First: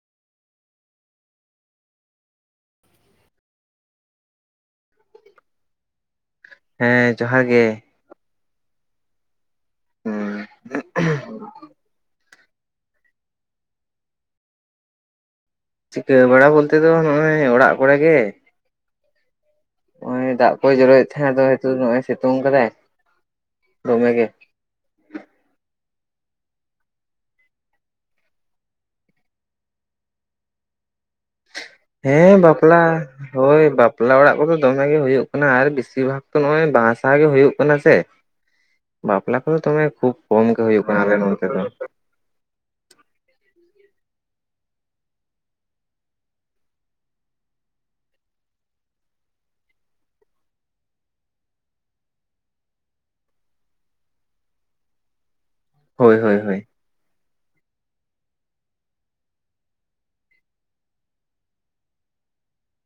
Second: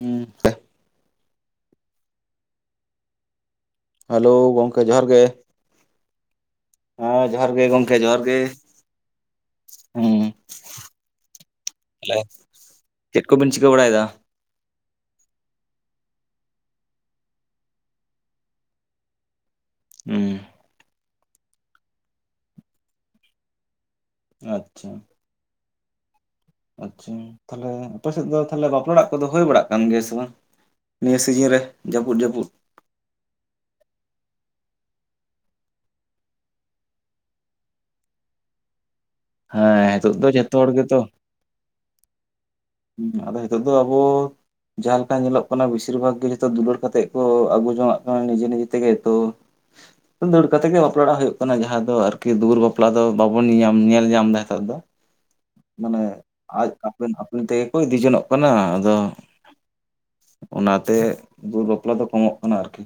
ᱦᱩᱸ [unintelligible] ᱦᱮᱞᱳ ᱜᱚᱢᱠᱮ ᱡᱚᱦᱟᱨ ᱜᱮ᱾ ᱦᱮᱸ ᱡᱚᱦᱟᱨ ᱜᱮ ᱜᱚᱢᱠᱮ ᱡᱚᱦᱟᱨ ᱜᱮ᱾ ᱦᱩᱸ᱾ ᱦᱮᱸ ᱛᱟᱞᱦᱮ ᱪᱮᱫ ᱠᱚᱵᱤᱱ ᱪᱤᱠᱟᱹ ᱵᱟᱲᱟᱭᱮᱫᱟ? ᱪᱤᱠᱟᱹ ᱵᱟᱲᱟ ᱵᱚᱞᱛᱮ ᱫᱚ ᱱᱚᱜ-ᱚᱭ ᱚᱲᱟᱜ ᱠᱚᱨᱮ ᱜᱮ᱾ ᱦᱩᱸ ᱚᱸᱭ ᱫᱟᱜ ᱠᱚᱭ ᱡᱚᱨᱚᱭᱮᱫ ᱛᱟᱦᱮᱸ ᱟᱫᱚ ᱱᱤᱛᱚᱜ ᱱᱚᱜ-ᱚᱭ ᱥᱤᱛᱩᱝ ᱠᱟᱫᱟᱭ ᱫᱚᱢᱮ ᱜᱮ᱾ ᱟᱪᱪᱷᱟ᱾ ᱟᱪᱪᱷᱟ᱾ ᱛᱟᱦᱞᱮ ᱟᱯᱮ ᱥᱮᱫ ᱫᱚ ᱛᱟᱦᱞᱮ ᱵᱟᱯᱞᱟ ᱚᱲᱟᱜ ᱠᱚᱫᱚ ᱦᱩᱭ ᱵᱟᱲᱟᱜ ᱠᱟᱱ ᱜᱮᱭᱟ ᱥᱮ ᱵᱟᱝ? ᱱᱤᱭᱟᱹ ᱥᱤᱡᱤᱱ ᱨᱮ? ᱡᱟᱹᱯᱩᱫ ᱦᱮᱸ ᱡᱟᱹᱯᱩᱫ ᱵᱟᱯᱞᱟ ᱦᱳᱭ ᱵᱟᱯᱞᱟ ᱚᱲᱟᱜ ᱠᱚᱫᱚ ᱫᱚᱢᱮ ᱜᱮ ᱦᱩᱭᱩᱜ ᱠᱟᱱᱟ ᱟᱨ ᱵᱮᱥᱤᱨ ᱵᱷᱟᱜᱽ ᱛᱚ ᱱᱚᱜ-ᱚᱭ ᱵᱟᱸᱦᱟ-ᱥᱟᱦᱟ ᱜᱮ ᱦᱩᱭᱩᱜ ᱠᱟᱱᱟ ᱥᱮ᱾ [inaudible] ᱵᱟᱯᱞᱟ ᱠᱚᱫᱚ ᱦᱮᱸ ᱫᱚᱢᱮ ᱠᱷᱩᱵ ᱱᱤᱛᱚᱜ ᱫᱚ ᱠᱚᱢ ᱡᱚᱛᱚ ᱜᱮ ᱦᱚᱲ ᱦᱩᱭᱩᱜ ᱜᱮᱛᱚ ᱠᱟᱱᱟ ᱟᱞᱮ ᱱᱚᱱᱛᱮ ᱫᱚ᱾ ᱦᱩᱸ᱾ ᱟᱫᱚ ᱦᱤᱛᱚᱜ ᱫᱚ ᱟᱵᱚ ᱡᱟᱦᱟᱸ ᱞᱮᱠᱟ ᱧᱮᱞᱚᱜ ᱠᱟᱱᱟ ᱵᱮᱥᱤᱨ ᱵᱷᱟᱜᱽ ᱜᱮ ᱡᱷᱚᱛᱚ ᱫᱩᱞᱟᱹᱲ ᱠᱟᱛᱮᱜ ᱠᱚ ᱟᱹᱜᱩ ᱡᱚᱝᱟᱜ ᱠᱟᱱᱟ ᱱᱤᱡᱮ ᱱᱤᱡᱮ ᱛᱮᱜᱮ᱾ ᱛᱚ ᱫᱟᱹᱲ ᱠᱟᱛᱮ ᱜᱮ ᱵᱟᱯᱞᱟ ᱚᱲᱟᱜ ᱦᱩᱭᱩᱜ ᱠᱟᱱᱟ᱾ ᱡᱟᱦᱟᱸ ᱫᱚ ᱟᱨᱠᱤ ᱫᱩᱣᱟᱹᱨ ᱵᱟᱯᱞᱟ ᱫᱚ ᱵᱟᱵᱚᱱ ᱧᱮᱧᱟᱢ ᱧᱮᱞ ᱧᱟᱢ ᱮᱫᱟ ᱦᱮᱛᱟᱨ ᱫᱚ᱾ ᱢᱟᱱᱮ ᱦᱳᱭ ᱦᱳᱭ ᱦᱳᱭ ᱟᱡ ᱟᱯᱮᱱ ᱟᱯᱮᱱ ᱛᱮᱜᱮ ᱠᱚ ᱤᱫᱤ ᱡᱚᱱᱚᱜ ᱠᱟᱱᱟ᱾ ᱟᱫᱚ ᱚᱱᱟᱛᱮ ᱫᱩᱭᱟᱹᱨ ᱵᱟᱯᱞᱟ ᱫᱚ ᱠᱚᱢᱚᱜ ᱠᱟᱱᱟ ᱟᱨᱠᱤ᱾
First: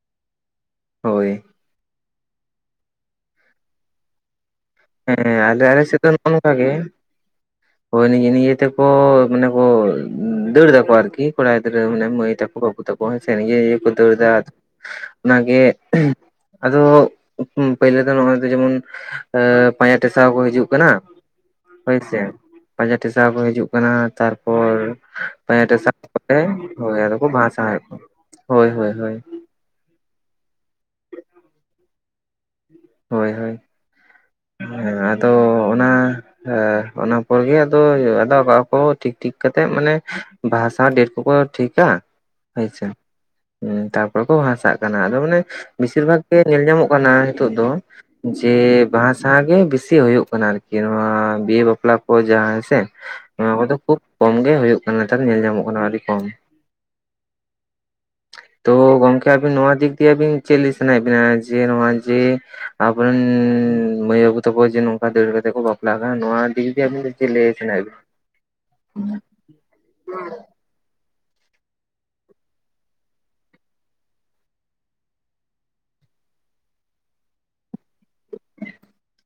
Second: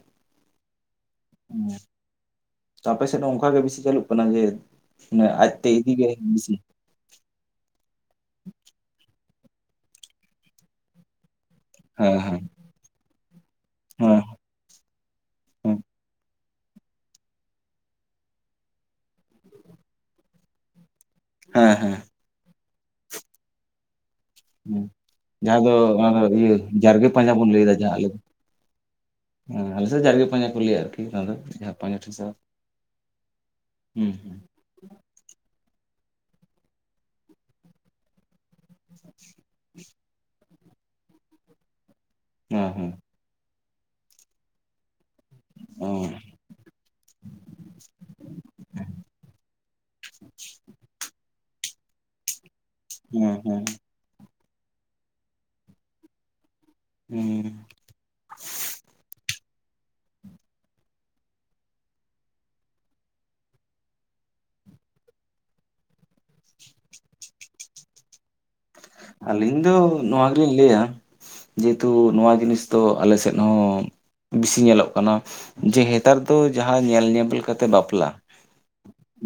ᱦᱳᱭ ᱦᱩᱸ᱾ ᱛᱚ ᱟᱯᱮ ᱥᱮᱫ ᱫᱚ ᱚᱱᱠᱟ ᱜᱮ ᱵᱮᱥᱤ ᱪᱟᱹᱞᱩᱜ ᱠᱟᱱᱟ ᱡᱮ ᱢᱟᱱᱮ ᱦᱮᱸ ᱟᱞᱮ ᱟᱡᱛᱮ ᱟᱞᱮ ᱥᱮᱫ ᱤᱫᱤᱜᱮ ᱫᱚ ᱱᱚᱜ-ᱚ ᱵᱤᱥᱤ ᱱᱚᱝᱠᱟᱜ ᱜᱮ᱾ ᱦᱳᱭ ᱱᱤᱡᱮ ᱱᱤᱡᱮ ᱛᱮᱠᱚ ᱢᱟᱱᱮ ᱠᱚ ᱫᱟᱹᱲ ᱫᱟᱠᱚ ᱟᱨᱠᱤ᱾ ᱠᱚᱲᱟ ᱜᱤᱫᱽᱨᱟᱹ ᱢᱟᱱᱮ ᱦᱮᱸ ᱢᱟᱹᱭ ᱦᱮᱸ ᱛᱟᱠᱚ ᱵᱟᱹᱵᱩ ᱛᱟᱠᱚ ᱦᱮᱸ ᱥᱮ᱾ ᱱᱤᱡᱮ ᱱᱤᱡᱮ ᱠᱚ ᱦᱮᱸ ᱫᱟᱹᱲᱫᱟ᱾ ᱚᱱᱟᱜᱮ ᱦᱮᱸ ᱟᱫᱚ ᱯᱳᱭᱞᱳ ᱫᱚ ᱱᱚᱜ-ᱚᱭ ᱫᱚ ᱡᱮᱢᱚᱱ ᱟᱹ ᱯᱟᱸᱡᱟ ᱴᱮᱥᱟᱣ ᱠᱚ ᱦᱤᱡᱩᱜ ᱠᱟᱱᱟ ᱦᱮᱸ ᱦᱮᱸ ᱦᱳᱭᱥᱮ᱾ ᱯᱟᱸᱡᱟ ᱴᱮᱥᱟ ᱠᱚ ᱦᱤᱡᱩᱜ ᱠᱟᱱᱟ ᱛᱟᱨᱯᱚᱨ ᱦᱮᱸ ᱡᱟᱦᱟᱸ ᱯᱟᱸᱡᱟ ᱫᱚ ᱴᱮᱥᱟᱣ ᱚᱱᱟ ᱫᱚ ᱠᱟᱛᱮ ᱤᱭᱟᱹ ᱦᱳᱭ ᱡᱟᱨᱜᱮ ᱟᱫᱚ ᱠᱚ ᱯᱟᱸᱡᱟ ᱵᱟᱦᱟ ᱥᱟᱦᱟᱣᱮᱫ ᱠᱚᱣᱟ᱾ ᱦᱳᱭ ᱦᱳᱭ ᱦᱳᱭ ᱾ ᱦᱮ ᱟᱞᱮ ᱥᱮᱫ ᱫᱚ ᱡᱟᱨᱜᱮ ᱯᱟᱸᱡᱟ ᱠᱚ ᱞᱟᱹᱭᱟ ᱟᱨᱠᱤ ᱱᱚᱣᱟ ᱫᱚ ᱡᱟᱦᱟᱸ ᱯᱟᱸᱡᱟ ᱴᱷᱮᱥᱟᱣ ᱾ ᱦᱳᱭ ᱦᱳᱭ ᱾ ᱦᱮᱸ ᱟᱫᱚ ᱚᱱᱟ ᱚᱱᱟ ᱯᱚᱨ ᱜᱮ ᱟᱫᱚ ᱟᱫᱚ ᱟᱫᱟᱣ ᱵᱟᱣ ᱠᱚ ᱴᱷᱤᱠ ᱴᱷᱤᱠ ᱠᱟᱛᱮᱜ ᱢᱟᱱᱮ ᱵᱟᱦᱟ ᱥᱟᱶ ᱰᱮᱴ ᱠᱚ ᱴᱷᱠᱟ ᱦᱮᱸ ᱦᱳᱭᱥᱮ ᱦᱮᱸ ᱾ ᱛᱟᱨᱯᱚᱨᱮ ᱠᱚ ᱵᱟᱦᱟᱥᱟᱜ ᱠᱟᱱᱟ ᱟᱫᱚ ᱢᱟᱱᱮ ᱚ ᱵᱮᱥᱤᱨ ᱵᱷᱟᱜᱽ ᱜᱮ ᱧᱮᱞ ᱧᱟᱢᱚᱜ ᱠᱟᱱᱟ ᱱᱤᱛᱚᱜ ᱫᱚ ᱡᱮ ᱵᱟᱦᱟ ᱥᱟᱦᱟᱜ ᱜᱮ ᱵᱮᱥᱤ ᱦᱩᱭᱩᱜ ᱠᱟᱱᱟ ᱟᱨᱠᱤ ᱱᱚᱶᱟ ᱵᱤᱦᱟᱹ ᱵᱟᱯᱞᱟ ᱠᱚ ᱡᱟᱦᱟᱸ ᱛᱮ ᱦᱮᱸ ᱱᱚᱣᱟ ᱦᱮᱸ ᱠᱚᱫᱚ ᱠᱷᱩᱵ ᱠᱚᱢ ᱜᱮ ᱦᱩᱭᱩᱜ ᱠᱟᱱᱟ ᱱᱮᱛᱟᱨ ᱧᱮᱞ ᱧᱟᱢᱚᱜ ᱠᱟᱱᱟ ᱟᱹᱰᱤ ᱠᱚᱢ ᱾ [unintelligible] ᱛᱚ ᱜᱚᱢᱠᱮ ᱟᱵᱤᱱ ᱱᱚᱣᱟ ᱫᱤᱠ ᱫᱤᱭᱮ ᱟᱵᱤᱱ ᱪᱮᱫ ᱞᱟᱹᱭ ᱥᱟᱱᱟᱭᱮᱫ ᱵᱤᱱᱟ ᱡᱮ ᱱᱚᱣᱟ- ᱡᱮ ᱟᱵᱚᱨᱮᱱ ᱢᱟᱹᱭ ᱵᱟᱹᱵᱩ ᱛᱟᱠᱚ ᱡᱮ ᱱᱚᱝᱠᱟ ᱫᱟᱹᱲ ᱠᱟᱛᱮ ᱠᱚ ᱵᱟᱯᱞᱟᱜ ᱠᱟᱱ ᱱᱚᱣᱟ ᱤᱫᱤ ᱟᱵᱤᱱ ᱪᱮᱫ ᱞᱟᱹᱭ ᱥᱟᱱᱟᱭᱮᱫ ᱵᱤᱱᱟ? ᱟᱞᱤᱧ ᱫᱚ ᱱᱚᱣᱟ ᱜᱮᱞᱤᱧ ᱞᱟᱹᱭᱟ, ᱡᱮᱦᱮᱛᱩ ᱱᱚᱣᱟ ᱡᱤᱱᱤᱥ ᱫᱚ ᱟᱞᱮ ᱥᱮᱫ ᱦᱚᱸ ᱵᱤᱥᱤ ᱧᱮᱞᱚᱜ ᱠᱟᱱᱟ ᱡᱮ ᱱᱮᱛᱟᱨ ᱫᱚ ᱡᱟᱦᱟᱸ ᱧᱮᱞ ᱧᱮᱯᱮᱞ ᱞᱮᱠᱟᱛᱮ ᱵᱟᱯᱞᱟ ᱵᱟᱯᱞᱟ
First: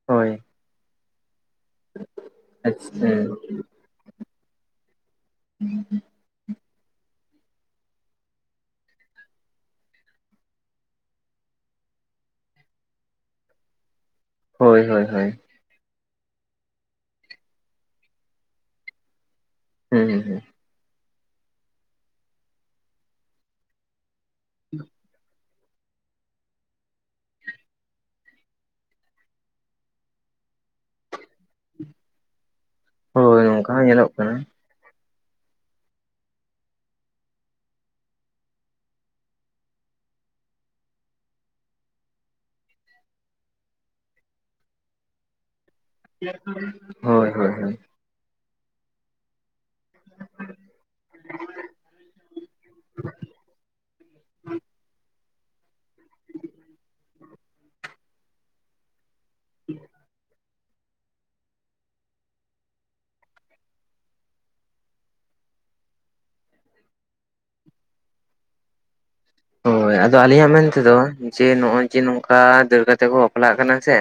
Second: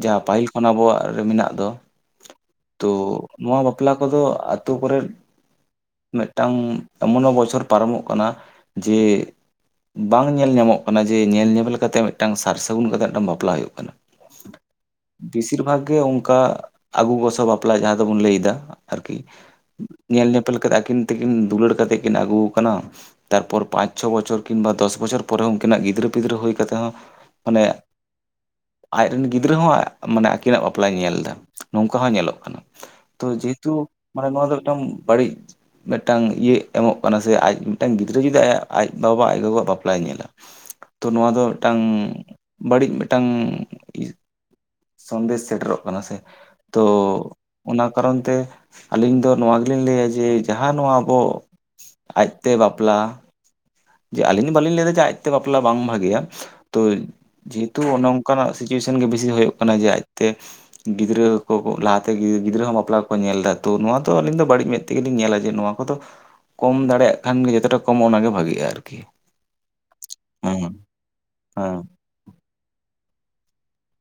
ᱡᱟᱦᱟᱸ ᱦᱳᱭ ᱯᱟᱹᱦᱤᱞ ᱠᱷᱚᱱ ᱟᱵᱚᱣᱟᱜ ᱨᱮ ᱢᱮᱱᱟᱜ ᱫᱚ ᱛᱚ ᱟᱪᱪᱷᱟ ᱱᱚᱣᱟ ᱵᱟᱯᱞᱟ ᱠᱚᱫᱚ ᱟᱹᱛᱩ ᱠᱚᱨᱮᱫ [unintelligible] ᱢᱤᱫᱴᱟᱝ ᱮᱢᱚᱱᱚ ᱵᱚᱪᱷᱚᱨ ᱯᱟᱨᱚᱢᱚᱜ ᱠᱟᱱᱟ ᱡᱮ ᱵᱟᱝ ᱧᱮᱞ ᱧᱟᱢᱚᱜ ᱠᱟᱱᱟ ᱡᱮ ᱧᱮᱞ ᱧᱮᱯᱮᱞ ᱠᱟᱛᱮ ᱢᱤᱫᱴᱟᱝ ᱥᱟᱨ ᱥᱟᱹᱜᱩᱱ ᱠᱟᱛᱮ ᱢᱤᱫᱴᱟᱝ ᱵᱟᱯᱞᱟ ᱦᱩᱭᱩᱜ ᱠᱟᱱᱟ ᱾ ᱦᱳᱭ ᱦᱳᱭ ᱦᱳᱭ ᱾ ᱵᱮᱥᱤᱨ ᱵᱷᱟᱜᱽ ᱜᱮ ᱚᱱᱠᱟ ᱟᱹᱜᱩ ᱜᱚᱥᱚ ᱵᱟᱯᱞᱟ ᱡᱟᱦᱟᱸ ᱫᱚᱵᱚᱱ ᱞᱟᱹᱭ ᱫᱟ ᱟᱨᱠᱤ ᱦᱩᱸ ᱧᱮᱞ ᱦᱩᱸ ᱧᱮᱯᱮᱞ ᱠᱟᱛᱮᱮᱫ ᱟᱹᱠᱤᱱ ᱛᱮᱠᱤᱱ ᱫᱩᱞᱟᱹᱲ ᱠᱟᱛᱮᱜ ᱠᱤᱱ ᱟᱹᱜᱩ ᱟᱠᱟᱱᱟ ᱛᱟᱨᱯᱚᱨ ᱯᱟᱸᱪ ᱪᱷᱚ ᱵᱚᱪᱷᱚᱨ ᱠᱤᱝᱵᱟ ᱫᱚᱥ ᱵᱚᱪᱷᱚᱨ ᱯᱚᱨᱮ ᱩᱱᱠᱤ ᱱᱟᱜ ᱜᱤᱫᱽᱨᱟᱹ ᱯᱤᱫᱽᱨᱟᱹ ᱦᱩᱭ ᱠᱟᱛᱮᱫ ᱦᱚᱸ ᱢᱟᱱᱮ ᱟᱡᱨᱮ ᱨᱮᱱ ᱜᱤᱫᱽᱨᱟᱹ ᱦᱚᱸ ᱢᱟᱱᱮ ᱟᱹᱠᱤᱱᱟᱜ ᱵᱟᱯᱞᱟᱭ ᱧᱮᱞ ᱮᱫᱟ ᱾ ᱱᱚᱝᱠᱟ ᱦᱚᱸ ᱧᱮᱞᱚᱜ ᱠᱟᱱᱟ ᱛᱚ ᱦᱳᱭ ᱱᱚᱝᱠᱟ ᱡᱮᱦᱮᱛᱩ ᱦᱚᱸ ᱧᱮᱞᱚᱜ ᱢᱟᱱᱮ ᱠᱟᱱᱟ ᱱᱚᱣᱟ ᱫᱚ ᱢᱤᱫᱴᱟᱝ ᱵᱟᱹᱲᱤᱡ ᱢᱤᱫᱴᱟᱝ ᱤᱭᱟᱹ ᱮᱢᱚᱜ ᱠᱟᱱᱟ ᱥᱮ ᱟᱡ ᱢᱤᱫᱴᱟᱝ ᱜᱤᱫᱽᱨᱟᱹ ᱡᱩᱫᱤ ᱟᱡ ᱵᱟᱵᱟ ᱟᱡ ᱜᱚᱜᱚᱣᱟᱜ ᱵᱟᱯᱞᱟᱭ ᱧᱮᱞᱟ ᱛᱚ ᱱᱚᱣᱟ ᱫᱚ ᱢᱤᱫᱴᱟᱝ ᱵᱟᱹᱲᱤᱡ ᱢᱤᱫᱴᱟᱝ ᱥᱚᱱᱫᱮᱥ ᱥᱮᱴᱮᱨᱚᱜ ᱠᱟᱱᱟ ᱥᱮ, ᱛᱚ ᱦᱳᱭ ᱦᱳᱭ ᱦᱳᱭ ᱚᱱᱟ ᱠᱟᱨᱚᱱ ᱛᱮ ᱟᱹᱞᱤᱧ ᱫᱚ ᱱᱚᱣᱟ ᱜᱮᱞᱤᱧ ᱞᱟᱹᱭᱟ ᱡᱮ ᱡᱟᱦᱟᱸ ᱱᱚᱣᱟ ᱟᱵᱚ ᱟᱡᱛᱮ ᱵᱟᱯᱞᱟ ᱡᱮ ᱟᱹᱞᱤᱧ ᱫᱚ ᱵᱟᱹᱞᱤᱧ ᱞᱟᱹᱭᱫᱟ ᱡᱮ ᱟᱡᱛᱮ ᱵᱟᱯᱞᱟ ᱵᱟᱝ ᱵᱷᱟᱜᱮᱭᱟ ᱛᱚ ᱡᱮᱦᱮᱛᱩ ᱚᱱ ᱚᱱᱠᱟᱱᱟᱜ ᱥᱤᱪᱩᱭᱮᱥᱚᱱ ᱜᱮ ᱵᱮᱥᱤ ᱦᱩᱭᱩᱜ ᱠᱟᱱᱟ ᱡᱮ ᱟᱡᱛᱮ ᱜᱤᱫᱽᱨᱟᱹ ᱠᱚ ᱞᱟᱦᱟᱛᱮ ᱜᱤᱫᱽᱨᱟᱹ ᱦᱚᱸ ᱵᱟᱯᱞᱟ ᱠᱚ ᱧᱮᱞ ᱮᱫᱟ ᱾ ᱛᱚ ᱱᱚᱣᱟ ᱫᱚ ᱟᱹᱞᱤᱧ ᱫᱚ ᱵᱟᱹᱲᱤᱡ ᱢᱮᱫ ᱛᱮᱜᱮᱞᱤᱧ ᱧᱮᱞᱟ ᱡᱮ ᱱᱚᱣᱟ ᱠᱚᱫᱚ, ᱠᱚᱢ ᱫᱟᱲᱮᱭᱟᱜ ᱠᱷᱟᱱ ᱜᱮ ᱡᱚᱛᱚᱴᱟ ᱠᱚᱢᱚᱜᱼᱟ ᱚᱱᱟᱜᱮ ᱵᱷᱟᱜᱤᱜᱼᱟ ᱟᱨᱠᱤ ᱾ ᱦᱳᱭ ᱟᱫᱚ ᱟᱹᱞᱤᱧᱟᱜ ᱢᱮᱱᱛᱮᱫᱚ ᱡᱮ ᱱᱚᱜᱚᱭ ᱡᱮ ᱱᱚᱝᱠᱟ ᱫᱟᱹᱲ ᱠᱟᱛᱮ ᱠᱚ ᱵᱟᱯᱞᱟᱜ ᱠᱟᱱᱟ ᱥᱮ,